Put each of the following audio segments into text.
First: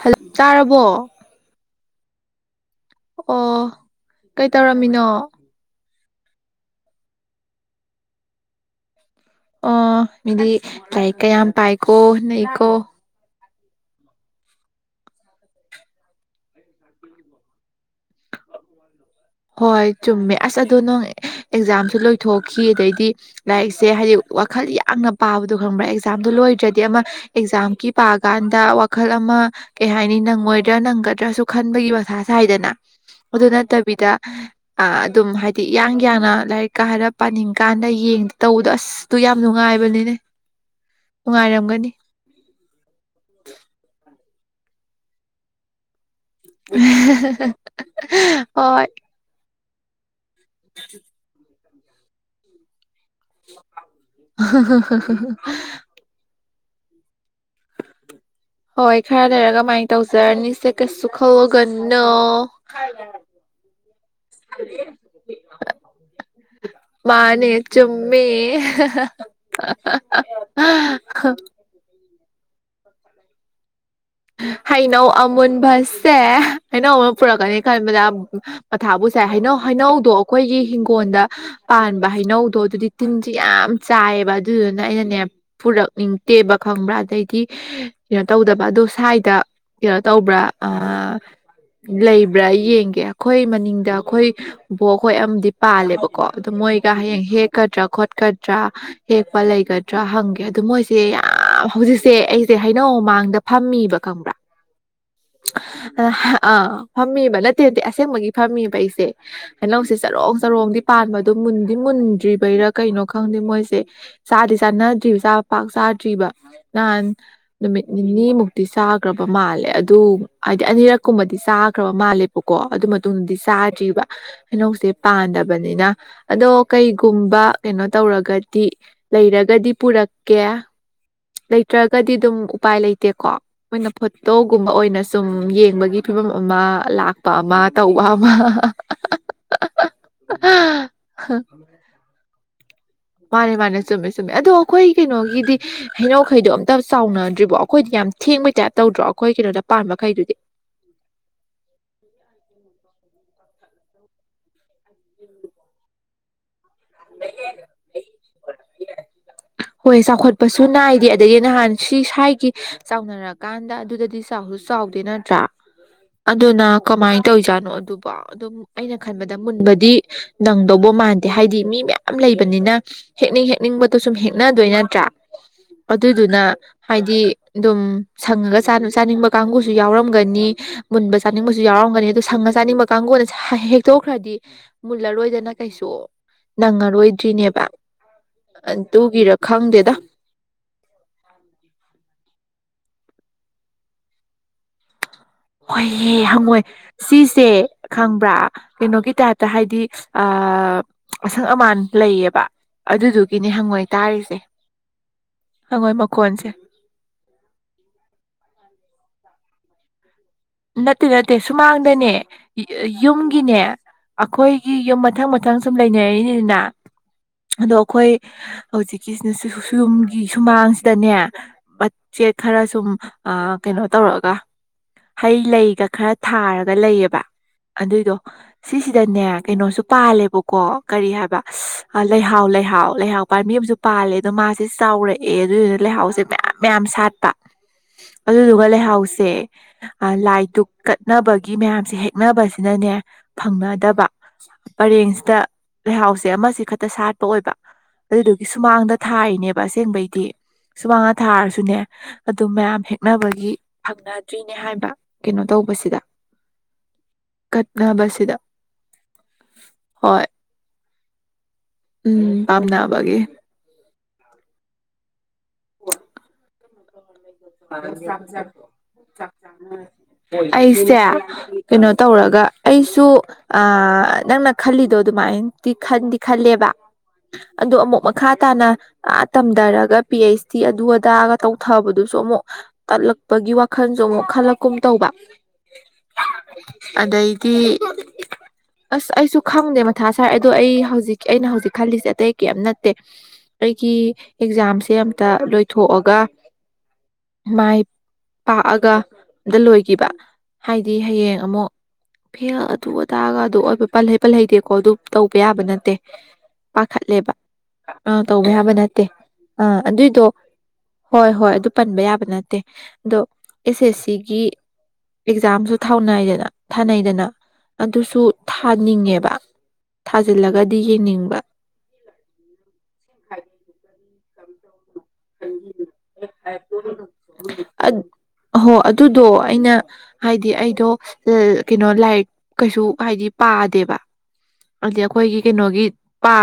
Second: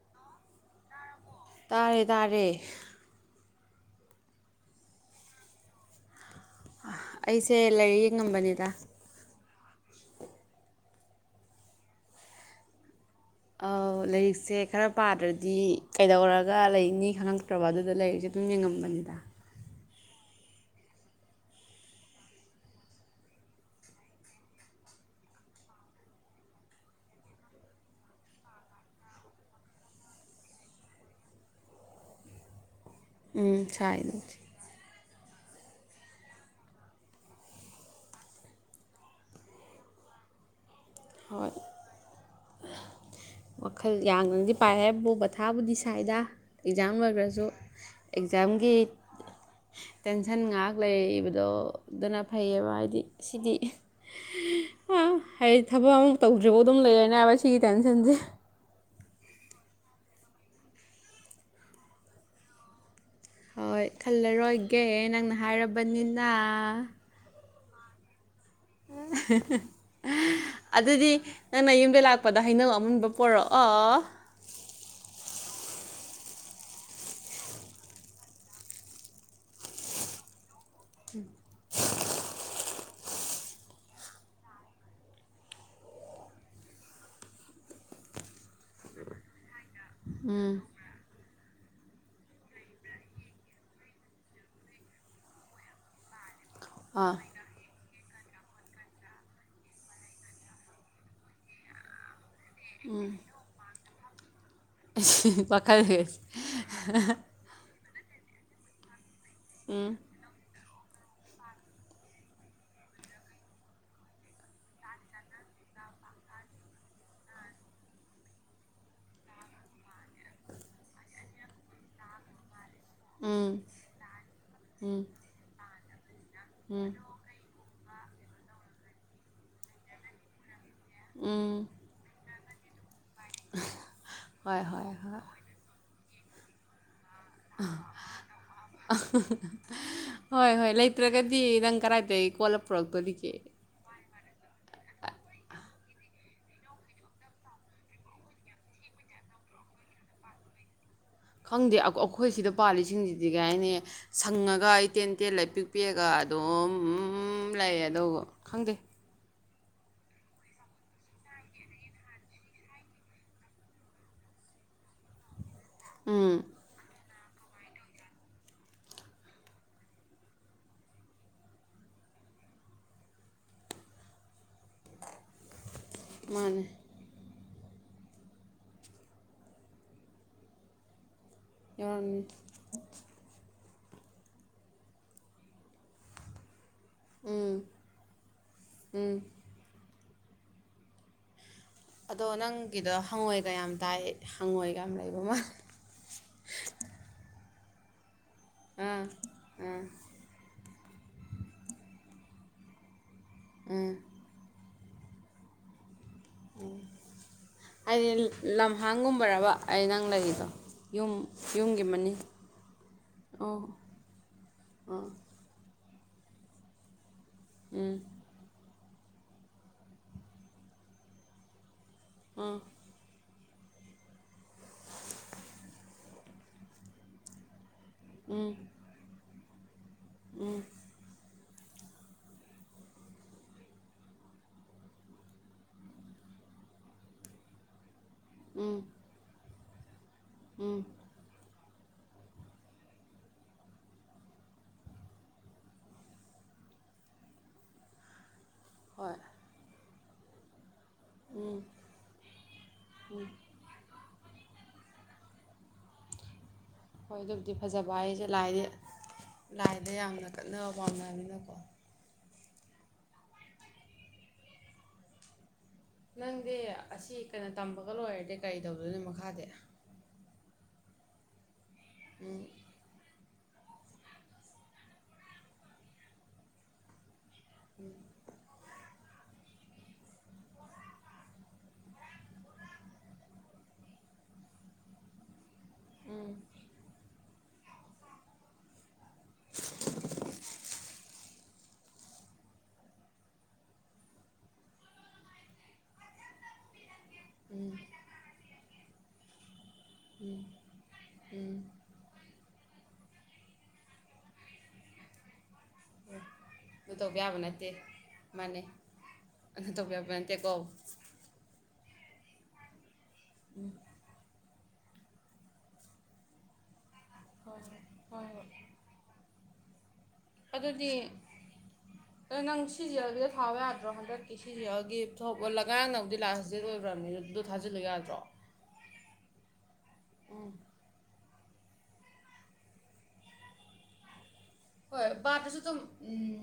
ꯍ ꯆꯥꯔꯕꯣ ꯇꯥꯔꯦ ꯇꯥꯔꯦ ꯑꯣ ꯀꯩ ꯇꯧꯔꯝꯃꯤꯅꯣ ꯑꯩꯁꯦ ꯂꯥꯏꯔꯤꯛ ꯌꯦꯉꯝꯕꯅꯤꯗ ꯑꯣ ꯃꯤꯗꯤ ꯂꯥꯏꯔꯤꯛ ꯀꯌꯥꯝ ꯄꯥꯏꯀꯣ ꯂꯩꯀꯣ ꯑꯥ ꯂꯥꯏꯔꯤꯛꯁꯦ ꯈꯔ ꯄꯥꯗ꯭ꯔꯗꯤ ꯀꯩꯗꯧꯔꯒ ꯂꯩꯅꯤ ꯈꯪꯉꯛꯇ꯭ꯔꯕ ꯑꯗꯨꯗ ꯂꯥꯏꯔꯤꯛꯁꯦ ꯑꯗꯨ ꯌꯦꯉꯝꯕꯅꯤꯗꯥ ꯍꯣꯏ ꯆꯨꯝꯃꯦ ꯑꯁ ꯑꯗꯣ ꯅꯣꯡ ꯑꯦꯛꯖꯥꯝꯁꯨ ꯂꯣꯏꯊꯣꯛꯈꯤ ꯑꯗꯩꯗꯤ ꯂꯥꯏꯔꯤꯛꯁꯦ ꯍꯥꯏꯗꯤ ꯋꯥꯈꯜ ꯌꯥꯝꯅ ꯄꯥꯕꯗꯣ ꯈꯪꯕ꯭ꯔꯥ ꯑꯦꯛꯖꯥꯝꯗꯣ ꯂꯣꯏꯗ꯭ꯔꯗꯤ ꯑꯃ ꯑꯦꯛꯖꯥꯝꯒꯤ ꯄꯥꯀꯥꯟꯗ ꯋꯥꯈꯜ ꯑꯃ ꯀꯩ ꯍꯥꯏꯅꯤ ꯅꯪꯉꯣꯏꯗ꯭ꯔꯥ ꯅꯪꯒꯗ꯭ꯔꯥꯁꯨ ꯈꯟꯕꯒꯤ ꯃꯁ ꯁ ꯍꯥꯏꯗꯅ ꯑꯗꯨ ꯎꯝ ꯅꯠꯇꯕꯤꯗ ꯁꯥꯏꯗ ꯑ꯫ ꯑꯗꯨꯝ ꯍꯥꯏꯗꯤ ꯏꯌꯥꯡ ꯌꯥꯅ ꯂꯥꯏꯔꯤꯛ ꯀꯥ ꯍꯔ ꯄꯥꯅꯤꯡ ꯀꯥꯟꯗ ꯌꯦꯡ ꯇꯧꯕꯗꯣ ꯑꯁꯇꯨ ꯌꯥꯝ ꯅꯨꯡꯉꯥꯏꯕꯅꯤꯅꯦ꯫ ꯍꯣꯏ ꯅꯨꯡꯉꯥꯏꯔꯝꯒꯅꯤ ꯋꯥꯈꯜ ꯌꯥꯡꯅꯗꯤ꯫ ꯄꯥꯏ ꯕꯨ ꯃꯥ ꯊꯥꯕꯨꯗꯤꯁꯥꯏꯗ꯫ ꯑꯦꯛꯖꯥꯝ ꯂꯣꯏꯈ꯭ꯔꯁꯨ ꯑꯦꯛꯖꯥꯝꯒꯤ꯫ ꯍꯣꯏ ꯇꯦꯟꯁꯟ ꯉꯥꯏꯍꯥꯛ ꯂꯩꯕꯗꯣ꯫ ꯑꯗꯨꯅ ꯐꯩꯌꯦꯕ ꯍꯥꯏꯗꯤ ꯁꯤꯗꯤ ꯑ꯫ ꯇꯧꯗ꯭ꯔꯤꯕꯥꯎ ꯑꯗꯨꯝ ꯂꯩꯔꯦꯅꯦ ꯍꯥꯏꯕ ꯁꯤꯒꯤ ꯇꯦꯟꯁꯟꯁꯦ꯫ ꯍꯣꯏ ꯈꯔ ꯂꯩꯔ ꯀꯃꯥꯏꯅ ꯇꯧꯖꯔꯅꯤꯁꯦ ꯀꯩꯁꯨ ꯈꯜꯂꯨꯒꯅꯨ꯫ ꯍꯣꯏ ꯈꯜꯂꯔꯣꯏꯒꯦ ꯅꯪꯅ ꯍꯥꯏꯔꯕꯅꯤꯅ꯫ ꯆꯨꯝꯃꯤ꯫ [unintelligible] ꯂꯄꯗ ꯍꯩꯅꯧ ꯑꯃꯨꯟꯕ ꯄꯣꯔꯛꯑꯣ꯫ ꯍꯩꯅꯧ ꯑꯃꯨꯟꯕꯁꯦ ꯍꯩꯅꯧ ꯑꯃ ꯄꯨꯔꯛꯀꯅꯤ ꯈꯟꯕꯗ ꯃꯊꯥꯕꯨ ꯁꯥꯏ ꯍꯩꯅꯧ ꯍꯩꯅꯧꯗꯣ ꯑꯩꯈꯣꯏꯒꯤ ꯍꯤꯡꯒꯣꯜꯗ ꯄꯥꯟꯕ ꯍꯩꯅꯧꯗꯣ ꯑꯗꯨꯗꯤ ꯇꯤꯟꯁꯦ ꯌꯥꯝ ꯆꯥꯏꯌꯦꯕ ꯑꯗꯨꯗꯨꯅ ꯑꯩꯅꯅꯦ ꯄꯨꯔꯛꯅꯤꯡꯗꯦꯕ ꯈꯪꯕ꯭ꯔꯥ ꯑꯗꯩꯗꯤ ꯀꯩꯅꯣ ꯇꯧꯗꯕ ꯑꯗꯨꯗ꯫ ꯁ꯭ꯋꯥꯏꯗ꯫ ꯀꯩꯅꯣ ꯇꯧꯕ꯭ꯔꯥ ꯎꯝ ꯑ꯫ ꯂꯩꯕ꯭ꯔꯥ ꯌꯦꯡꯒꯦ ꯑꯩꯈꯣꯏ ꯃꯅꯤꯡꯗ ꯑꯩꯈꯣꯏ ꯕꯣꯛ ꯈꯣꯏꯗ ꯑꯃꯗꯤ ꯄꯥꯜꯂꯦꯕꯀꯣ꯫ ꯑꯗꯨ ꯃꯣꯏꯒ ꯑꯥ ꯍꯌꯦꯡ ꯍꯦꯛꯀꯗ꯭ꯔꯥ ꯈꯣꯠꯇ꯭ꯔꯥ ꯆꯠꯀꯗ꯭ꯔꯥ ꯍꯦꯛꯄ ꯂꯩꯒꯗ꯭ꯔꯥ ꯍꯪꯒꯦ ꯑꯗꯨ ꯃꯣꯏꯁꯦ ꯌꯥꯝ ꯍꯧꯖꯤꯛꯁꯦ ꯑꯩ꯫ ꯁꯦ ꯍꯩꯅꯧ ꯃꯥꯡꯗ ꯐꯝꯃꯤ꯫ ꯕꯔꯥ ꯋꯥꯈꯜ ꯑ ꯐꯝꯃꯤꯕ ꯅꯠꯇꯦ ꯅꯠꯇꯦ꯫ ꯑꯁꯦꯪꯕꯒꯤ ꯐꯝꯃꯤꯕꯥ ꯑꯩꯖ ꯍꯩꯅꯧꯁꯦ ꯎꯝ ꯆꯔꯣꯡ ꯆꯔꯣꯡꯗꯤ ꯄꯥꯟꯕꯗꯣ ꯃꯨꯟꯗꯤ ꯃꯨꯟꯗ꯭ꯔꯤꯕꯩꯔꯥ ꯀꯩꯅꯣ ꯈꯪꯗꯦ ꯃꯣꯏꯁꯦ ꯆꯥꯗꯤ ꯆꯥꯟꯅꯗ꯭ꯔꯤꯕ ꯆꯥꯕ ꯄꯥꯛ ꯆꯥꯗ꯭ꯔꯤꯕ ꯅꯍꯥꯟ ꯅꯨꯃꯤꯠ ꯅꯤꯅꯤꯃꯨꯛ ꯗꯤ ꯆꯥꯈ꯭ꯔꯕ ꯃꯥꯜꯂꯦ ꯑꯗꯨ ꯍꯥꯏꯗꯤ ꯑꯅꯤꯔꯛꯀꯨꯝꯕꯗꯤ ꯆꯥꯈ꯭ꯔꯕ ꯃꯥꯜꯂꯦꯕꯀꯣ ꯑꯗꯨ ꯃꯇꯨꯡꯗꯗꯤ ꯎꯝ ꯆꯥꯗ꯭ꯔꯤꯕ ꯀꯩꯅꯧꯁꯦ ꯎꯝ ꯄꯥꯟꯗꯕꯅꯤꯅ ꯑꯗꯣ ꯎꯝ ꯀꯩꯒꯨꯝꯕ ꯀꯩꯅꯣ ꯇꯧꯔꯒꯗꯤ ꯂꯩꯔꯒꯗꯤ ꯄꯨꯔꯛꯀꯦ ꯎꯝ ꯂꯩꯇ꯭ꯔꯒꯗꯤ ꯑꯗꯨꯝ ꯎꯄꯥꯏ ꯂꯩꯇꯦꯀꯣ ꯑꯩꯣꯏꯅ ꯍꯣꯏ ꯐꯣꯇꯣꯒꯨꯝꯕ ꯍꯣꯏ ꯑꯣꯏꯅ ꯍꯣꯏ ꯁꯨꯝ ꯌꯦꯡꯕꯒꯤ ꯐꯤꯕꯝ ꯑꯃ ꯑꯃ ꯂꯥꯛ ꯍꯣꯏ ꯍꯣꯏ ꯂꯩꯇ꯭ꯔꯒꯗꯤ ꯅꯪ ꯀꯗꯥꯏꯗ ꯀꯣꯜ ꯃꯥꯅꯦ ꯃꯥꯅꯦ ꯆꯨꯝꯃꯦ ꯆꯨꯝꯃꯦ ꯑꯗꯣ ꯑꯩꯈꯣꯏ ꯀꯩꯅꯣꯒꯤꯗꯤ ꯍꯩꯅ ꯃꯈꯩꯗꯣ ꯑꯝꯇ ꯆꯥꯎꯥꯎꯅꯗ꯭ꯔꯤꯕꯣ ꯑꯩꯈꯣꯏꯗꯤ ꯌꯥꯝ ꯊꯦꯡꯕꯩ ꯇꯥꯏꯞ ꯇꯧꯗ꯭ꯔꯣ ꯑꯩꯈꯣꯏ ꯀꯩꯅꯣꯗ ꯄꯥꯟꯕꯥ ꯃꯈꯩꯗꯨꯗꯤ ꯈꯪꯗꯦ ꯑꯩꯈꯣꯏ ꯁꯤꯗ ꯄꯥꯜꯂꯤꯁꯤꯡꯁꯤꯗꯤ ꯑꯗꯨ ꯀꯥꯏꯅꯤ ꯁꯪꯉꯒ ꯑꯩ ꯇꯦꯟ ꯇꯦꯜ ꯂꯩ ꯄꯤꯛꯄꯤꯛꯑꯒ ꯗꯣꯝ ꯎꯝ ꯂꯩꯑ ꯑꯗꯨꯕ ꯈꯪꯗꯦ ꯍꯣꯏ ꯆꯥꯎꯈꯠꯄꯁꯨ ꯅꯥꯏꯗꯦ ꯑꯗꯒꯤ ꯅꯍꯥꯟ ꯁꯤ ꯁ꯭ꯋꯥꯏꯒꯤ ꯆꯥꯎꯅꯔꯛꯀꯥꯟꯗ ꯑꯗꯨꯗꯗꯤ ꯆꯥꯎꯁꯨ ꯆꯥꯎꯗꯦ ꯅꯠꯇ꯭ꯔꯥ ꯎꯝ ꯑꯗꯨꯅ ꯀꯃꯥꯏ ꯇꯧꯖꯥꯠꯅꯣ ꯑꯗꯨꯕ ꯑꯗꯨꯝ ꯑꯩꯅ ꯈꯟꯕꯗ ꯃꯨꯟꯕꯗꯤ ꯅꯪꯗꯧꯕ ꯃꯥꯟꯗꯦ ꯍꯥꯏꯗꯤ ꯃꯤ ꯃꯌꯥꯝ ꯂꯩꯕꯅꯤꯅ ꯍꯦꯛꯅꯤꯡ ꯍꯦꯛꯅꯤꯡꯕꯗꯣ ꯁꯨꯝ ꯍꯦꯛ ꯅꯗꯣꯏ ꯅꯠꯇ꯭ꯔꯥ ꯑꯗꯨꯗꯨꯅ ꯃꯥꯅꯦ ꯍꯥꯏꯗꯤ ꯑꯗꯨꯝ ꯁꯪꯉꯒ ꯆꯥꯅꯤꯡꯕ ꯀꯥꯡꯕꯨꯨꯁꯨ ꯌꯥꯎꯔꯝꯒꯅꯤ ꯃꯨꯟꯕ ꯆꯥꯅꯤꯡꯕꯁꯨ ꯌꯥꯎꯔꯝꯒꯅꯤ ꯑꯗꯨ ꯌꯥꯎꯔꯝꯅꯤ ꯁꯪꯉ ꯆꯥꯅꯤꯡꯕ ꯀꯥꯡꯕꯨꯅꯁ ꯍꯦꯛ ꯇꯧꯈ꯭ꯔꯗꯤ ꯃꯨꯜꯂꯔꯣꯏꯗꯅ ꯀꯩꯁꯨ ꯎꯝ ꯅꯪꯉꯔꯣꯏꯗ꯭ꯔꯤꯅꯦꯕ ꯎꯝ ꯇꯨꯒꯤꯔ ꯈꯪꯗꯦ ꯑ ꯑꯗꯣ ꯅꯪꯒꯤꯗꯣ ꯍꯪꯉꯣꯏꯒ ꯌꯥꯝ ꯇꯥꯏ ꯍꯪꯉꯣꯏꯒ ꯌꯥꯝ ꯂꯩꯕ ꯃ ꯍꯣꯏꯍꯦ ꯍꯪꯉꯣꯏ ꯁꯤꯁꯦ ꯈꯪ ꯭ꯔ ꯑꯥ ꯀꯩꯅꯣꯒꯤ ꯇꯥꯏꯞꯇ ꯍꯥꯏꯗꯤ ꯑꯥ ꯑ ꯑꯁꯪ ꯑꯃꯥꯟ ꯂꯩꯌꯦꯕ ꯑꯗꯨꯗꯨ ꯒꯤꯅꯦ ꯍꯪꯉꯣꯏ ꯎꯝ ꯇꯥꯔꯤꯁꯦ ꯍꯪꯉꯣꯏ ꯃ ꯍꯥꯏꯗꯤ ꯂꯝ ꯑꯍꯥꯡꯒꯨꯝꯕꯔꯕ ꯑꯩ ꯅꯪ ꯂꯩ ꯅꯠꯇꯦ ꯅꯠꯇꯦ ꯁꯨꯃꯥꯡꯗꯅꯦ ꯌꯨꯝꯒꯤꯅꯦ ꯑꯣ ꯑꯩꯈꯣꯏꯒꯤ ꯌꯨꯝ ꯑꯥ ꯃꯊꯪ ꯃꯊꯪ ꯁꯨꯝ ꯂꯩꯅꯔꯤꯅꯤꯗꯥꯅ ꯑꯥꯗꯣ ꯎꯝ ꯑꯩꯈꯣꯏ ꯍꯧꯖꯤꯛꯀꯤꯁꯤꯅ ꯌꯨꯝꯒꯤ ꯁꯨꯃꯥꯡꯁꯤꯗꯅꯦ ꯃꯆꯦꯠ ꯑꯥ ꯈꯔ ꯁꯨꯝ ꯑꯥ ꯀꯩꯅꯣ ꯇꯧꯔꯒ ꯍꯩ ꯂꯩꯒ ꯈꯔ ꯊꯥꯔꯒ ꯂꯩꯌꯦꯕ ꯑꯗꯨꯏꯗꯣ ꯎꯝ ꯁꯤꯁꯤꯗꯅꯦ ꯀꯩꯅꯣꯁꯨ ꯄꯥꯜꯂꯦꯕꯀꯣ ꯀꯔꯤ ꯍꯥꯏꯕ ꯑ ꯂꯩꯍꯥꯎ ꯂꯩꯍꯥꯎ ꯂꯩꯍꯥꯎ ꯄꯥꯟꯕꯤ ꯑꯃꯁꯨ ꯄꯥꯜꯂꯦ ꯑꯗꯣ ꯃꯥꯁꯦ ꯆꯥꯎꯔꯛꯑꯦ ꯑꯗꯨꯗꯨꯅ ꯂꯩꯍꯥꯎꯁꯦ ꯃꯌꯥꯝ ꯃꯌꯥꯝ ꯁꯥꯠꯄ ꯑꯗꯨꯗꯨꯒ ꯎꯝ ꯂꯩꯍꯥꯎꯁꯦ ꯂꯥꯏ ꯗꯨꯨꯛ ꯎꯝ ꯀꯠꯅꯕꯒꯤ ꯃꯌꯥꯝꯁꯦ ꯍꯦꯛꯅꯕꯁꯤꯅꯅꯦ ꯐꯪꯅꯗꯕ ꯄꯔꯦꯡꯁꯤꯗ ꯂꯩꯍꯥꯎꯁꯦ ꯑꯃꯁꯤ ꯈꯛꯇ ꯁꯥꯠꯄ ꯑꯣꯏꯕ ꯑꯗꯨꯗꯨ ꯁꯨꯃꯥꯡꯗ ꯍꯣꯏ ꯊꯥꯔꯤꯅꯦꯕ ꯑꯁꯦꯡꯕꯩ ꯗꯤ ꯁꯨꯃꯥꯡꯗꯥ ꯊꯥꯔꯁꯨꯅꯦ ꯑꯗꯨꯝ ꯃꯌꯥꯝ ꯍꯦꯛꯅꯕꯒꯤ ꯐꯪꯅ ꯭ꯗꯔꯤꯅꯦ ꯍꯥꯏꯕ ꯀꯩꯅꯣ ꯇꯧꯕꯁꯤꯗ ꯍꯣꯏ ꯑꯗꯨꯕꯨꯗꯤ ꯐꯖꯕ ꯍꯥꯏꯁꯦ ꯀꯠꯅꯕꯁꯤꯗ ꯂꯥꯏꯗ ꯂꯥꯏꯗ ꯍꯣꯏ ꯌꯥꯝꯅ ꯀꯠꯅꯕ ꯄꯥꯟꯅꯅꯤꯅꯀꯣ ꯎꯝ ꯄꯥꯝꯅꯕꯒꯤ ꯅꯪꯗꯤ ꯑꯁꯤ ꯀꯩꯅꯣ ꯇꯝꯕꯒ ꯂꯣꯏꯔꯗꯤ ꯀꯔꯤ ꯇꯧꯗꯣꯏꯅꯣ ꯃꯈꯥꯗꯤ ꯑꯩꯁꯦ ꯀꯩꯅꯣ ꯎꯝ ꯇꯧꯔꯒ ꯑꯩꯁꯨ ꯑ ꯅꯪꯅ ꯈꯜꯂꯤꯗꯣ ꯑꯗꯨꯃꯥꯏꯅꯗꯤ ꯈꯟꯗꯤ ꯈꯜꯂꯦꯕ ꯑꯗꯣ ꯑꯃꯨꯛ ꯃꯈꯥ ꯇꯥꯅ ꯑꯥ ꯗꯔꯒ ꯄꯤ ꯍꯩꯁ ꯗꯤ ꯑꯗꯨ ꯑꯗꯥꯑꯒ ꯇꯧꯊꯕꯗꯨ ꯁꯨ ꯑꯃꯨꯛ ꯇꯜꯂꯛꯄꯒꯤ ꯋꯥꯈꯜꯁꯨ ꯑꯃꯨꯛ ꯈꯜꯂꯛꯀꯨꯝ ꯇꯧꯕ ꯎꯝ ꯑꯗꯩꯗꯤ ꯑꯁ ꯑꯩꯁꯨ ꯈꯪꯗꯦ ꯃꯊꯥ ꯁꯥꯏ ꯑꯗꯣ ꯑꯩ ꯍꯧꯖꯤꯛ ꯑꯩꯅ ꯍꯧꯖꯤꯛ ꯈꯜꯂꯤꯁꯦ ꯑꯇꯩ ꯀꯔꯤꯝ ꯅꯠꯇꯦ ꯑꯩꯒꯤ ꯑꯦꯛꯖꯥꯝꯁꯦ ꯑꯝꯇ ꯂꯣꯏꯊꯣꯛꯑꯒ ꯃꯥꯏ ꯄꯥꯛꯑꯒ ꯂꯣꯏꯈꯤꯕ ꯍꯥꯏꯗꯤ ꯍꯌꯦꯡ ꯎꯝ ꯑꯃꯨꯛ ꯇꯥꯡꯑꯗꯨ ꯑꯗꯨ ꯄꯜꯍꯩ ꯄꯜꯍꯩꯗꯦꯀꯣ ꯑꯗꯨ ꯇꯧꯕ ꯌꯥꯕ ꯅꯠꯇꯦ ꯑꯗꯨ ꯇꯧꯕ ꯄꯥꯈꯠꯂꯦꯕ ꯌꯥꯕ ꯅꯠꯇꯦ ꯑ ꯇꯧꯕ ꯃꯥꯅꯦ ꯌꯥꯕ ꯅꯠꯇꯦ ꯑꯗꯨ ꯑꯥ ꯇꯧꯕ ꯌꯥꯕ ꯑꯗꯨꯏꯗꯣ ꯅꯠꯇꯦꯀꯣ ꯍꯣꯏ ꯍꯣꯏ ꯑꯗꯨ ꯄꯟꯕ ꯌꯥꯕ ꯅꯠꯇꯦ ꯑꯗꯣ ꯑꯦꯁ ꯑꯦꯁ ꯁꯤꯒꯤ ꯑꯦꯛꯖꯥꯝꯁꯨ ꯊꯥꯎꯅꯥꯏꯗꯅ ꯊꯥꯅꯩꯗꯅ ꯑꯗꯨꯁꯨ ꯍꯣꯏ ꯍꯣꯏ ꯊꯥꯅꯤꯡꯉꯦꯕ ꯊꯥꯖꯤꯜꯂꯒꯗꯤ ꯑꯗꯨꯗꯤ ꯌꯦꯡꯅꯤꯡꯕ ꯑꯗꯣ ꯅꯪ ꯁꯤꯖꯕꯤꯗ ꯊꯥꯕ ꯌꯥꯗ꯭ꯔꯣ ꯍꯟꯗꯛ ꯀꯤꯁ ꯌꯥꯒꯦ ꯊꯣꯛ ꯂꯒꯥꯡꯅꯕꯨꯗꯤ ꯂꯥꯁ ꯗꯦꯠ ꯑꯣꯏꯈ꯭ꯔꯕꯅꯤ ꯑꯗꯨꯗꯣ ꯊꯥꯖꯤꯜꯂꯨ ꯌꯥꯗ꯭ꯔꯣ ꯍꯣ ꯑꯗꯨꯗꯣ ꯑꯩꯅ ꯍꯥꯏꯗꯤ ꯎꯝ ꯑꯩꯗꯣ ꯀꯩꯅꯣ ꯂꯥꯏꯔꯤꯛ ꯀꯩꯁꯨ ꯍꯥꯏꯗꯤ ꯄꯥꯗꯦꯕ ꯑꯗꯨꯗꯤ ꯍꯣꯏ ꯑꯩꯈꯣꯏꯒꯤ ꯕꯥꯔꯠꯇꯁꯨ ꯑꯗꯨꯝ ꯀꯩꯅꯣꯒꯤ ꯄ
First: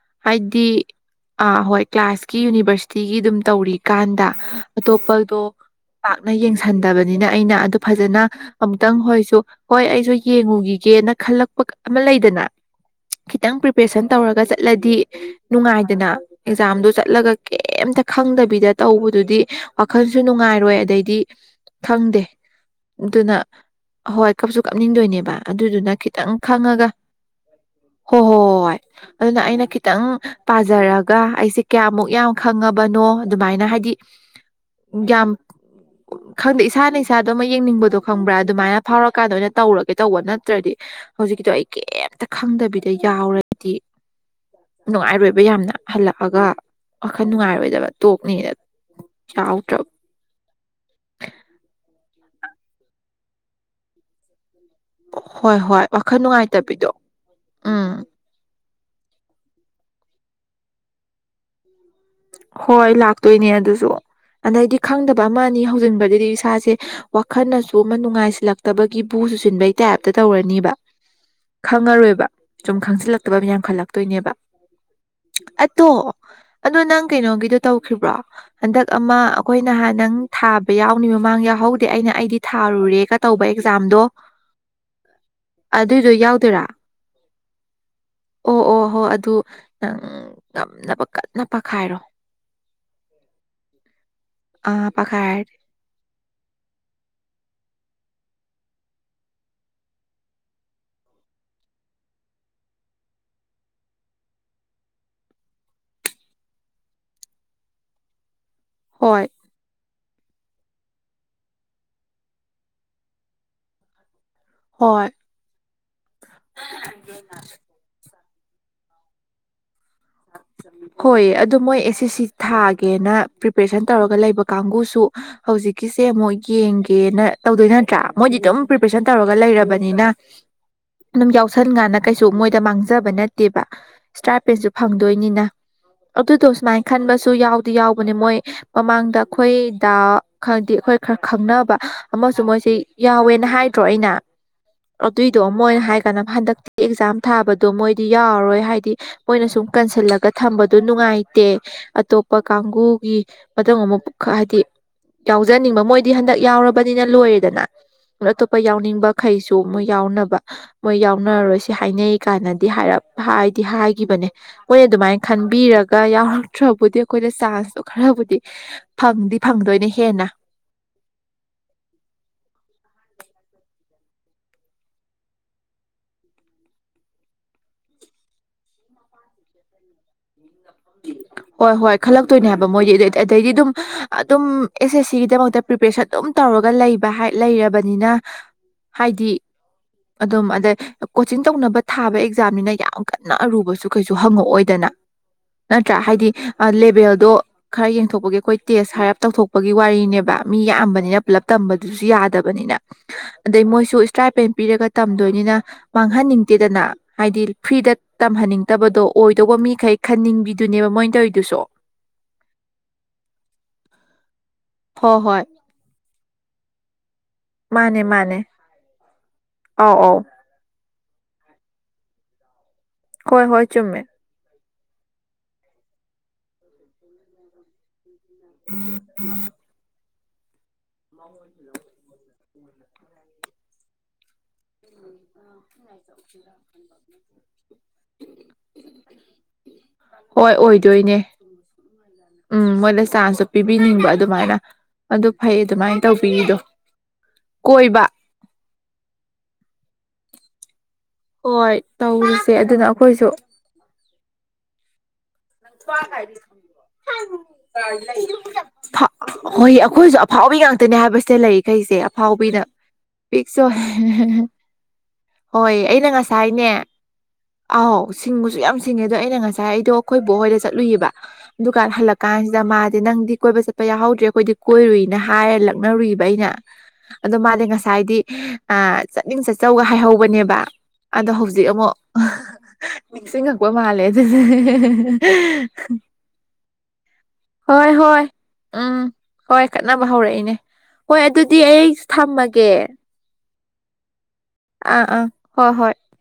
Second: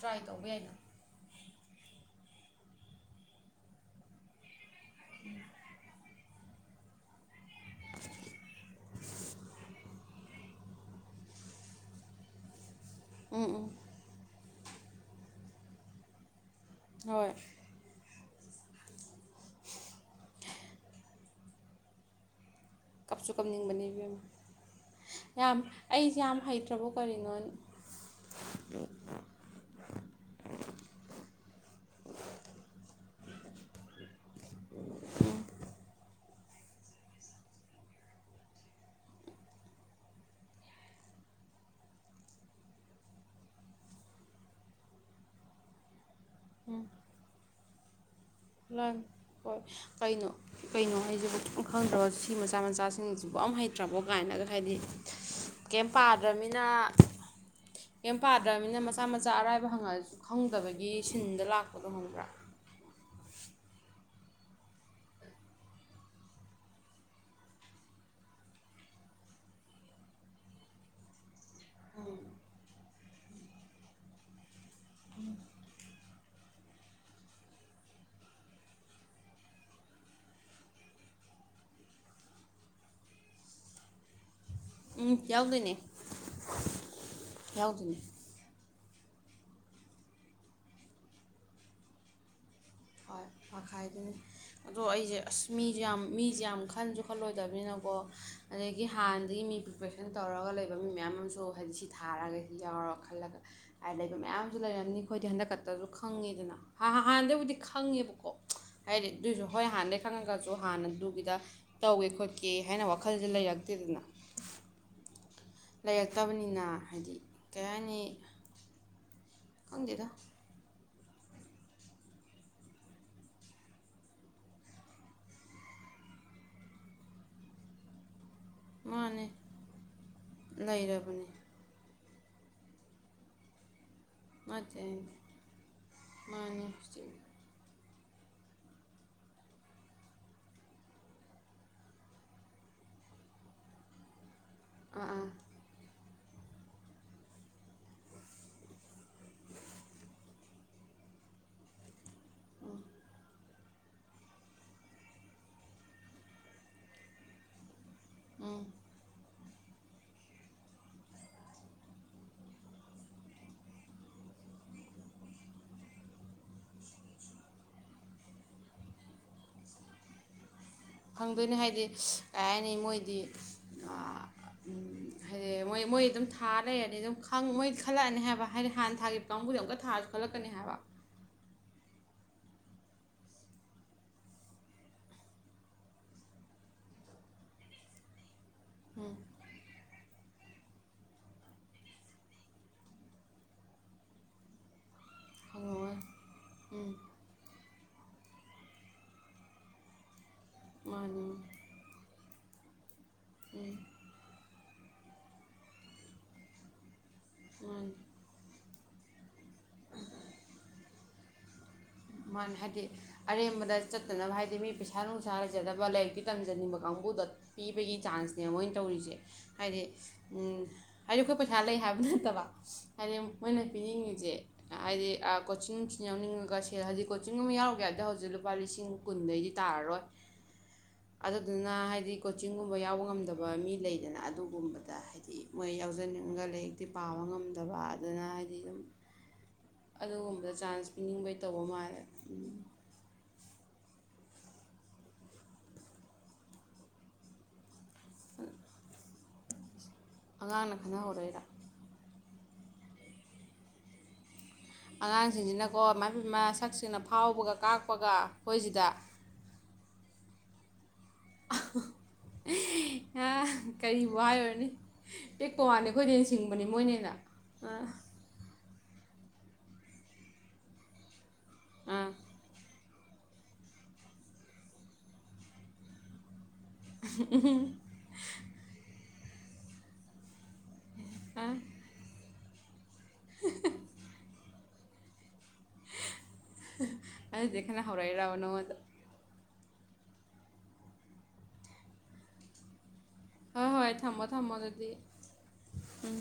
ꯇ꯭ꯔꯥꯏ ꯇꯧꯕ ꯍꯥꯏꯗꯤ ꯌꯥꯏꯅ ꯑ ꯍꯣꯏ ꯀ꯭ꯂꯥꯁꯀꯤ ꯌꯨꯅꯤꯚꯔꯁꯤ ꯁꯤꯒꯤ ꯑꯗꯨꯝ ꯇꯧꯔꯤꯀꯥꯟꯗ ꯇꯣꯞꯄꯔꯗꯣ ꯌꯦꯡꯁꯟꯗꯕꯅꯤꯅ ꯑꯩꯅ ꯑꯗꯨ ꯐꯖꯅ ꯑꯃꯨꯛꯇꯪ ꯍꯣꯏꯁꯨ ꯍꯣꯏ ꯑꯩꯁꯨ ꯌꯦꯡꯉꯨꯈꯤꯒꯦꯅ ꯈꯜꯂꯛꯄ ꯑꯃ ꯂꯩꯗꯅ ꯎꯝ ꯈꯤꯇꯪ ꯎꯝ ꯄ꯭ꯔꯤꯄꯦꯁꯟ ꯇꯧꯔꯒ ꯆ ꯆꯠꯂꯗꯤ ꯅꯨꯡꯉꯥꯏꯗꯅ ꯑꯦꯛꯖꯥꯝꯗꯣ ꯍꯣꯏ ꯆꯠꯂꯒ ꯩꯝꯇ ꯈꯪꯗꯕꯤꯗ ꯇꯧꯕꯗꯨꯗꯤ ꯋꯥꯈꯜꯁꯨ ꯅꯨꯡꯉꯥꯏꯔꯣꯏ ꯑꯗꯩꯗꯤ ꯈꯪꯗꯦ ꯀꯞꯁꯨ ꯑꯗꯨꯅ ꯀꯞꯅꯤꯡꯕꯅꯦ ꯏꯕꯦꯝꯃ ꯍꯣꯏ ꯀꯞꯁꯨ ꯀꯞꯅꯤꯡꯗꯣꯏꯅꯦꯕ ꯌꯥꯝ ꯑꯗꯨꯗꯨꯅ ꯑꯩꯁꯦ ꯈꯤꯇꯪ ꯌꯥꯝ ꯍꯩꯇ꯭ꯔꯕꯣ ꯈꯪꯉꯒ ꯀꯔꯤꯅꯣ ꯍꯣꯏ ꯍꯣꯏ ꯍꯣꯏ ꯑꯗꯨꯅ ꯑꯩꯅ ꯈꯤꯇꯪ ꯄꯥꯖꯔꯒ ꯑꯩꯁꯦ ꯀꯌꯥꯃꯨꯛ ꯌꯥꯝ ꯣ ꯑꯗꯨꯃꯥꯏꯅ ꯍꯥꯏꯗꯤ ꯌꯥꯝ ꯈꯪꯗꯦ ꯏꯁꯥꯅ ꯏꯁꯥꯗꯣ ꯑꯃ ꯌꯦꯡꯅꯤꯡꯕꯗꯣ ꯈꯪꯕ꯭ꯔꯥ ꯑꯗꯨꯃꯥꯏꯅ ꯐꯥꯎꯔꯀꯥꯟꯗ ꯑꯣꯏꯅ ꯇꯧꯔꯒꯦ ꯇꯧꯕ ꯅꯠꯇ꯭ꯔꯗꯤ ꯍꯧꯖꯤꯛꯀꯤꯗꯣ ꯑꯩ ꯀꯩꯝꯇ ꯈꯪꯗꯕꯤꯗ ꯌꯥꯎꯔꯗꯤ ꯅꯨꯡꯉꯥꯏꯔꯣꯏꯕ ꯌꯥꯝꯅ ꯍꯜꯂꯛꯄ ꯍꯒ ꯋꯥꯈꯜ ꯅꯨꯡꯉꯥꯏꯔꯣꯏꯗꯕ ꯍꯣꯏ ꯌꯥꯎꯗ꯭ꯔꯕ ꯀꯩꯅꯣ ꯀꯩꯅꯣ ꯍꯥꯏꯁꯤꯕꯨ ꯈꯪꯗꯁꯤ ꯁꯤ ꯃꯆꯥ ꯃꯆꯥꯁꯤꯡꯁꯤꯕꯨ ꯑꯃꯝ ꯍꯩꯇ꯭ꯔꯕꯣ ꯀꯥꯏꯅꯒ ꯍꯥꯏꯗꯤ ꯍꯣꯏ ꯍꯣꯏ ꯀꯦꯝ ꯋꯥꯈꯜ ꯄꯥꯗ꯭ꯔꯅꯤꯅ ꯅꯨꯡꯉꯥꯏꯇꯕꯤꯗꯣ ꯎꯝ ꯀꯩ ꯄꯥꯗ꯭ꯔꯕꯅꯤꯅ ꯃꯆꯥ ꯃꯆꯥ ꯑꯔꯥꯏꯕ ꯍꯪꯉꯛꯑꯁꯨ ꯈꯪꯗꯕꯒꯤ ꯁꯤꯟꯗ ꯂꯥꯛ ꯍꯣꯏ ꯂꯥꯛꯇꯣꯏꯅꯦ ꯑ ꯑꯗꯨꯁꯨ ꯑꯗꯩꯗꯤ ꯈꯪꯗꯕ ꯑꯃꯅꯤ ꯍꯧꯖꯤꯟꯕꯗꯗꯤ ꯏꯁꯥꯁꯦ ꯋꯥꯈꯜꯅꯁꯨ ꯑꯃ ꯅꯨꯡꯉꯥꯏꯁꯤꯜꯂꯛꯇꯕꯒꯤ ꯕꯨ ꯆꯨꯁꯤꯟꯕꯩ ꯇꯥꯏꯞꯇ ꯇꯧꯔꯅꯤꯕ ꯈꯪꯉꯔꯣꯏꯕ ꯁꯨꯝ ꯈꯪꯁꯤꯜꯂꯛꯇꯕ ꯑꯃ ꯌꯥꯝ ꯈꯜꯂꯛꯇꯣꯏꯅꯦꯕ ꯑꯇꯣ ꯑꯗꯣ ꯅꯪ ꯀꯩꯅꯣꯒꯤꯗꯣ ꯇꯧꯈꯤꯕ꯭ꯔꯣ ꯍꯟꯗꯛ ꯑꯃ ꯑꯩꯈꯣꯏ ꯅꯍꯥꯟ ꯅꯪ ꯊꯥꯕ ꯌꯥꯎꯅꯤ ꯃꯃꯥꯡ ꯌꯥꯎꯍꯧꯗꯦ ꯑꯩꯅ ꯑꯩꯗꯤ ꯊꯥꯔꯨꯔꯦꯒ ꯇꯧꯕ ꯑꯦꯛꯖꯥꯝꯗꯣ ꯎꯝ ꯌꯥꯎꯗꯣꯏꯅꯦ ꯑꯗꯨꯏꯗꯣ ꯌꯥꯎꯗꯣꯏꯔꯥ ꯌꯥꯎꯗꯣꯏꯅꯦ ꯑꯣ ꯑꯣ ꯍꯣ ꯑꯗꯨ ꯅꯪ ꯉꯝꯅꯕ ꯀ ꯅ ꯄꯛꯈꯥꯏꯔꯣ꯫ ꯍꯣꯏ ꯃꯈꯥꯏꯗꯨꯅꯤ ꯑꯗꯣ ꯑꯥ ꯑꯩꯁꯦ ꯑꯁ ꯄꯥꯈꯥꯏꯔꯗꯤ ꯃꯤꯁꯨ ꯌꯥꯝ ꯃꯤꯁꯦ ꯌꯥꯝ ꯈꯟꯁꯨ ꯈꯜꯂꯣꯏꯗꯕꯅꯤꯅꯀꯣ꯫ ꯑꯗꯒꯤ ꯍꯥꯟꯅꯗꯒꯤ ꯃꯤ ꯄ꯭ꯔꯤꯄꯦꯔꯦꯁꯟ ꯇꯧꯔꯒ ꯂꯩꯕ ꯃꯤ ꯃꯌꯥꯝ ꯑꯃꯁꯨ ꯍꯥꯏꯗꯤ ꯁꯤ ꯊꯥꯔꯒ ꯁꯤ ꯌꯥꯎꯔ ꯈꯜꯂꯒ ꯍꯥꯏ ꯂꯩꯕ ꯃꯌꯥꯝ ꯑꯃꯁꯨ ꯂꯩꯔꯝꯅꯤ ꯑꯩꯈꯣꯏꯗꯤ ꯍꯟꯗꯛ ꯀꯛꯇꯁꯨ ꯈꯪꯉꯤꯗꯅ ꯍꯥꯟꯗꯩꯕꯨꯖꯤꯛ꯫ ꯈꯪꯉꯦꯕꯀꯣ꯫ ꯍꯥꯏꯗꯤ ꯑꯗꯨꯏꯁꯨ ꯍꯣꯏ ꯍꯥꯟꯅꯗꯛ꯫ ꯈꯪꯉꯒꯁꯨ ꯍꯥꯟꯅꯗꯨꯒꯤꯗ ꯇꯧꯋꯦ ꯈꯣꯠꯀꯦ ꯍꯥꯏꯅ ꯋꯥꯈꯜꯁꯦ ꯂꯩꯔꯛꯇꯦꯗꯅ꯫ ꯍꯣꯏ꯫ ꯂꯩꯔꯛꯇꯕꯅꯤꯅ ꯍꯥꯏꯗꯤ ꯀꯩ ꯍꯥꯏꯅꯤ꯫ ꯈꯪꯗꯦꯗꯥ꯫ ꯍꯣꯏ ꯑꯗꯨꯗꯣ ꯃꯣꯏ ꯑꯦꯁ ꯑꯦ ꯁꯤ ꯊꯥꯒꯦꯅ ꯄ꯭ꯔꯤꯄꯦꯔꯦꯁꯟ ꯇꯧꯔꯒ ꯂꯩꯕ ꯀꯥꯡꯕꯨꯁꯨ ꯍꯧꯖꯤꯛꯀꯤꯁꯦ ꯑꯃꯨꯛ ꯌꯦꯡꯒꯦꯅ ꯇꯧꯗꯣꯏ ꯅꯠꯇ꯭ꯔꯥ꯫ ꯃꯣꯏꯗꯤ ꯑꯗꯨꯝ ꯄ꯭ꯔꯤꯄꯦꯁꯟ ꯃꯥꯅꯦ ꯇꯧꯔꯒ ꯂꯩꯔꯕꯅꯤꯅ ꯑꯗꯨꯝ ꯂꯩꯔꯕꯅꯦ ꯌꯥꯎꯁꯟ ꯀꯟꯗꯥ꯫ ꯀꯩꯁꯨ ꯃꯣꯏꯗ ꯃꯥꯡꯖꯕ ꯅꯠꯇꯦꯕ꯫ ꯁꯇ꯭ꯔꯥꯏꯄꯦꯟꯗ ꯁꯨ꯫ ꯅꯠꯇꯦ ꯐꯪꯗꯣꯏꯅꯤꯅ ꯑꯗꯨꯗꯣ ꯃꯥꯅꯦ ꯁꯨꯃꯥꯏꯅ ꯈꯟꯕꯁꯨ ꯌꯥꯎꯗꯤ ꯌꯥꯎ ꯃꯣꯏ ꯃꯃꯥꯡꯗ ꯑꯩꯈꯣꯏꯗ ꯈꯪꯗꯤ ꯑꯩꯈꯣꯏ ꯈꯔ ꯈꯪꯅꯕ ꯑꯃꯁꯨ ꯃꯣꯏꯁꯤ ꯌꯥꯎꯋꯦꯅ ꯍꯥꯏꯗ꯭ꯔꯣ ꯑꯩꯅ꯫ ꯑ ꯑꯥ ꯑꯥ ꯑꯗꯨꯏ ꯇꯣ ꯃꯣꯏ ꯍ꯫ ꯀꯅꯣ ꯍꯟꯗꯛꯇꯤ ꯑꯦꯛꯖꯥꯝ ꯊꯥꯕꯗꯣ ꯃꯣꯏꯗꯤ ꯌꯥꯎꯔꯔꯣꯏ ꯍꯥꯏꯗꯤ ꯃꯣꯏꯅ ꯁꯨꯝ ꯀꯟꯁꯤꯜꯂꯒ ꯊꯝꯕꯗꯨ ꯅꯨꯡꯉꯥꯏꯇꯦ ꯑꯇꯣꯞꯄ ꯀꯥꯡꯕꯨꯨꯒꯤ ꯃꯇꯨꯡ ꯑꯃ ꯍꯥꯏꯗꯤ ꯌꯥꯎꯖꯅꯤꯡꯕ ꯃꯣꯏꯗꯤ ꯍꯟꯗꯛ ꯌꯥꯎꯔꯕꯅꯤꯅ ꯂꯣꯏꯔꯦꯗꯅ ꯑꯇꯣꯞꯄ ꯌꯥꯎꯅꯤꯡꯕꯈꯩꯁꯨ ꯃꯣꯏ ꯌꯥꯎꯅꯕ ꯃꯣꯏ ꯌꯥꯎꯅꯔꯔꯣꯏꯁꯤ ꯍꯥꯏꯅꯩ ꯀꯥꯟꯅꯗꯤ ꯍꯥꯏꯔꯞ ꯍꯥꯏꯗꯤ ꯍꯥꯏꯈꯤꯕꯅꯦ ꯃꯣꯏꯅ ꯑꯗꯨꯃꯥꯏꯅ ꯈꯟꯕꯤꯔꯒ ꯌꯥꯎꯔꯛꯇ꯭ꯔꯕꯨꯗꯤ ꯑꯩꯈꯣꯏꯅ ꯆꯥꯟꯁꯇꯣ ꯈꯔꯕꯨꯗꯤ ꯐꯪꯗꯤ ꯐꯪꯗꯣꯏꯅ ꯍꯦꯟꯅ꯫ ꯐꯪꯗꯣꯏꯅꯤ ꯍꯥꯏꯗꯤ ꯀꯩ ꯍꯥꯏꯅꯤ ꯃꯣꯏꯗꯤ ꯍꯥꯏꯗꯤ ꯃꯣꯏ ꯃꯣꯏ ꯑꯗꯨꯝ ꯊꯥ ꯂꯩꯔꯅꯤ ꯑꯗꯨꯝ ꯃꯣꯏ ꯈꯜꯂꯛꯑꯅꯤ ꯍꯥꯏꯕ ꯍꯥꯏꯗꯤ ꯍꯥꯟꯅ ꯊꯥꯒꯤ ꯀꯥꯡꯕꯨꯁ ꯑꯃꯨꯀ ꯊꯥꯔꯁꯨ ꯈꯜꯂꯛꯀꯅꯤ ꯍꯥꯏꯕ ꯍꯣꯏ ꯍꯣꯏ ꯈꯜꯂꯛꯇꯣꯏꯅꯦ ꯍꯥꯏꯕ ꯃꯣꯏꯗꯤ ꯑꯗꯨꯗꯤ ꯑꯗꯩꯗꯤ ꯑꯗꯨꯝ ꯑꯗꯨꯝ ꯑꯦꯁ ꯑꯦꯁ ꯁꯤꯒꯤꯗꯃꯛꯇ ꯄ꯭ꯔꯤꯄꯦꯔꯦꯁꯟ ꯑꯗꯨꯝ ꯇꯧꯔꯒ ꯂꯩꯕ ꯂꯩꯔꯕꯅꯤꯅ ꯍꯥꯏꯗꯤ ꯑꯗꯨꯝ ꯑꯗꯩ ꯀꯣꯆꯤꯡ ꯇꯧꯅꯕ ꯊꯥꯕ ꯑꯦꯛꯖꯥꯝꯅꯤꯅ ꯌꯥꯝ ꯀꯟꯅ ꯑꯔꯨꯕꯁꯨ ꯀꯩꯁꯨ ꯍꯪꯉꯛꯑꯣꯏꯗꯅ ꯈꯪꯉꯔꯣꯏ ꯅꯠꯇ꯭ꯔꯥ ꯍꯥꯏꯗꯤ ꯎꯝ ꯂꯦꯕꯦꯜꯗꯣ ꯈꯔ ꯌꯦꯡꯊꯣꯛꯄꯒꯤ ꯑꯩꯈꯣꯏ ꯇꯦꯁ ꯍꯥꯏꯔꯞ ꯇꯧꯊꯣꯛꯄꯒꯤ ꯋꯥꯔꯤꯅꯦꯕ ꯃꯤ ꯌꯥꯝꯕꯅꯤꯅ ꯃꯥꯅꯤ ꯄꯨꯂꯞ ꯇꯝꯕꯗꯨꯁꯨ ꯌꯥꯗꯕ ꯕꯅꯤꯅ ꯑꯗꯩ ꯃꯣꯏꯁꯨ ꯏꯁꯇ꯭ꯔꯥꯏꯄꯦꯟ ꯄꯤꯔꯒ ꯇꯝꯗꯣꯏꯅꯤꯅ ꯃꯥꯡꯍꯟꯅꯤꯡꯗꯦꯗꯅ ꯍꯥꯏꯗꯤ ꯐ꯭ꯔꯤꯗ ꯃꯥꯅꯤ ꯇꯝꯍꯟꯅꯤꯡ ꯠꯇꯕꯗꯣ ꯑꯣꯏꯗꯧꯕ ꯃꯤꯈꯩ ꯈꯟꯅꯤꯡ ꯑꯗꯨꯅꯦꯕ ꯃꯣꯏꯅ ꯇꯧꯔꯤꯗꯨꯁꯨ ꯃꯥ ꯍꯥꯏꯗꯤ ꯑꯔꯦꯝꯕꯗ ꯆꯠꯇꯅꯕ ꯍꯥꯏ ꯃꯤ ꯄꯩꯁꯥꯔ ꯍꯣꯏ ꯍꯣꯏ ꯁꯥꯅ ꯆꯗꯕ ꯂꯩ ꯇꯝꯖꯅꯤꯡꯕ ꯀꯥꯡꯕꯨꯗ ꯄꯤꯕꯒꯤ ꯃꯥꯅꯦ ꯃꯥꯅꯦ ꯆꯥꯟꯁꯅꯦ ꯃꯣꯏꯅ ꯇꯧꯔꯤꯁꯦ ꯍꯥꯏꯗꯤ ꯑꯧ ꯑꯧ ꯎꯝ ꯍꯥꯏꯗꯤ ꯑꯩꯈꯣꯏ ꯄꯩꯁꯥ ꯂꯩ ꯍꯥꯏꯕ ꯅꯠꯇꯕ ꯍꯥꯏꯗꯤ ꯍꯣꯏ ꯃꯣꯏꯅ ꯍꯣꯏ ꯆꯨꯝꯃꯦ ꯄꯤꯅꯤꯡꯉꯤꯖꯦ ꯍꯥꯏꯗꯤ ꯑꯥ ꯀꯣꯆꯤꯡ ꯁꯤ ꯌꯥꯎꯅꯤꯡꯉꯒ ꯍꯦ ꯍꯖꯤꯛ ꯀꯣꯆꯤꯡ ꯒꯨꯝ ꯌꯥꯎꯔꯨꯒꯦ ꯍꯥꯏꯕꯗ ꯍꯧꯖꯤꯛ ꯍꯧꯖꯤꯛ ꯂꯨꯄꯥ ꯂꯤꯁꯤꯡ ꯀꯨꯟꯗꯩꯗꯤ ꯇꯥꯔꯔꯣꯏ ꯑꯗꯨꯗꯨꯅ ꯍꯥꯏꯗꯤ ꯀꯣꯆꯤꯡꯒꯨꯝꯕ ꯌꯥꯎꯕ ꯉꯝꯗꯕ ꯃꯤ ꯂꯩꯗꯅ ꯑꯗꯨꯒꯨꯝꯕꯗ ꯍꯥꯏꯗꯤ ꯃꯣꯏ ꯌꯥꯎꯖꯅꯤꯡꯉꯒ ꯂꯥꯏꯔꯤꯛꯇꯤ ꯄꯥꯕ ꯉꯝꯗꯕ ꯑꯗꯨꯅ ꯍꯥꯏꯗꯤ ꯗꯨꯝ ꯑꯗꯨꯒꯨꯝꯕꯗ ꯍꯣꯏ ꯆꯥꯟꯁ ꯑꯣꯏꯗꯣꯏꯅꯦ ꯄꯤꯅꯤꯡꯕꯩ ꯇꯧꯕ ꯃꯥꯜꯂꯦ ꯎꯝ ꯃꯣꯏꯗ ꯆꯥꯟꯁꯁꯨ ꯄꯤꯕꯤꯅꯤꯡꯕ ꯑꯗ ꯑꯗꯨꯃꯥꯏꯅ ꯑꯗꯨ ꯐꯩ ꯑꯗꯨꯃꯥꯏ ꯇꯧꯕꯤꯔꯤꯗꯣ ꯀꯣꯏꯕ [inaudible] ꯑꯉꯥꯡꯅ ꯈꯟꯅꯍꯧꯔꯛꯏꯔ ꯍꯣꯏ ꯇꯧꯔꯤꯁꯦ ꯁꯦ ꯑꯗꯨꯅ ꯑꯩꯈꯣꯏꯁꯨ ꯑꯉꯥꯡ ꯁꯤꯡꯁꯤꯅꯀꯣ ꯃꯃꯤꯃꯥ ꯁꯛꯁꯤꯡꯅ ꯐꯥꯎꯕꯒ ꯀꯥꯛꯄꯒ ꯑꯩꯈꯣꯏꯁꯤꯗ ꯍꯣꯏ ꯑꯩꯈꯣꯏꯁꯨ ꯑꯐꯥꯎꯕꯤ ꯉꯥꯡ ꯇꯅꯦ ꯍꯥꯏꯕꯁꯤꯗ ꯂꯩꯔꯤꯈꯩꯁꯦ ꯑꯐꯥꯎꯕꯤꯗ ꯑꯥ ꯄꯤꯛꯆꯣ ꯀꯔꯤꯕꯨ ꯍꯥꯏꯔꯨꯔꯅꯤ ꯄꯤꯛꯄ ꯍꯣꯏ ꯋꯥꯅꯤ ꯑꯩꯅ ꯑꯩꯈꯣꯏꯗ ꯍꯦꯟꯅ ꯉꯁꯥꯏꯅꯦ ꯁꯤꯡꯕꯅꯤ ꯃꯣꯏꯅ ꯍꯦꯟꯅ ꯑꯥ ꯑꯥꯎ ꯁꯤꯡꯕꯨꯁꯨ ꯌꯥꯝ ꯁꯤꯡꯉꯦꯗꯣ ꯑꯩꯅ ꯉꯁꯥꯏ ꯑꯩꯗꯣ ꯑꯩꯈꯣꯏ ꯕꯣꯍꯣꯏꯗ ꯆꯠꯂꯨꯏꯕ ꯗꯨꯀꯥꯟ ꯑꯥ ꯍꯜꯂꯛ ꯀꯥꯟꯁꯤꯗ ꯃꯥ ꯗꯣ ꯅꯪꯗꯤ ꯀꯣꯏꯕ ꯆꯠꯄ ꯌꯥꯍꯧꯗ꯭ꯔꯦ ꯑꯩꯈꯣꯏꯗꯤ ꯀꯣꯏꯔꯨꯏꯅ ꯍꯥꯏꯔ ꯂꯛꯅꯔꯨꯏꯕ ꯑꯩꯅ ꯑꯗꯨ ꯃꯥꯗꯤ ꯉꯁꯥꯏꯗꯤ ꯑꯥ ꯆꯠꯅꯤꯡ ꯆꯠꯆꯧꯒ ꯍꯥꯏꯍꯧꯕꯅꯦꯕ ꯑꯗꯣ ꯑꯥ ꯍꯧꯖꯤꯛ ꯑꯃꯨꯛ ꯅꯤꯡꯁꯤꯡꯉꯛꯄ ꯃꯥꯜꯂꯦ ꯑꯗꯨꯗꯤ ꯑꯗꯨꯗꯩ ꯈꯠꯅ ꯍꯧꯔꯛꯏꯔꯕ ꯅꯉꯣꯟꯗ ꯀꯠꯅꯕ ꯍꯧꯔꯛꯏꯅꯦ ꯍꯣꯏ ꯑꯗꯨꯗꯤ ꯑꯩ ꯊꯝꯃꯒꯦ ꯍꯣꯏ ꯍꯣꯏ ꯊꯝꯃꯣ ꯊꯝꯃꯣ ꯑꯗꯨꯗꯤ ꯑꯥ ꯑꯥ ꯍꯣꯏ ꯍꯣꯏ ꯎꯝ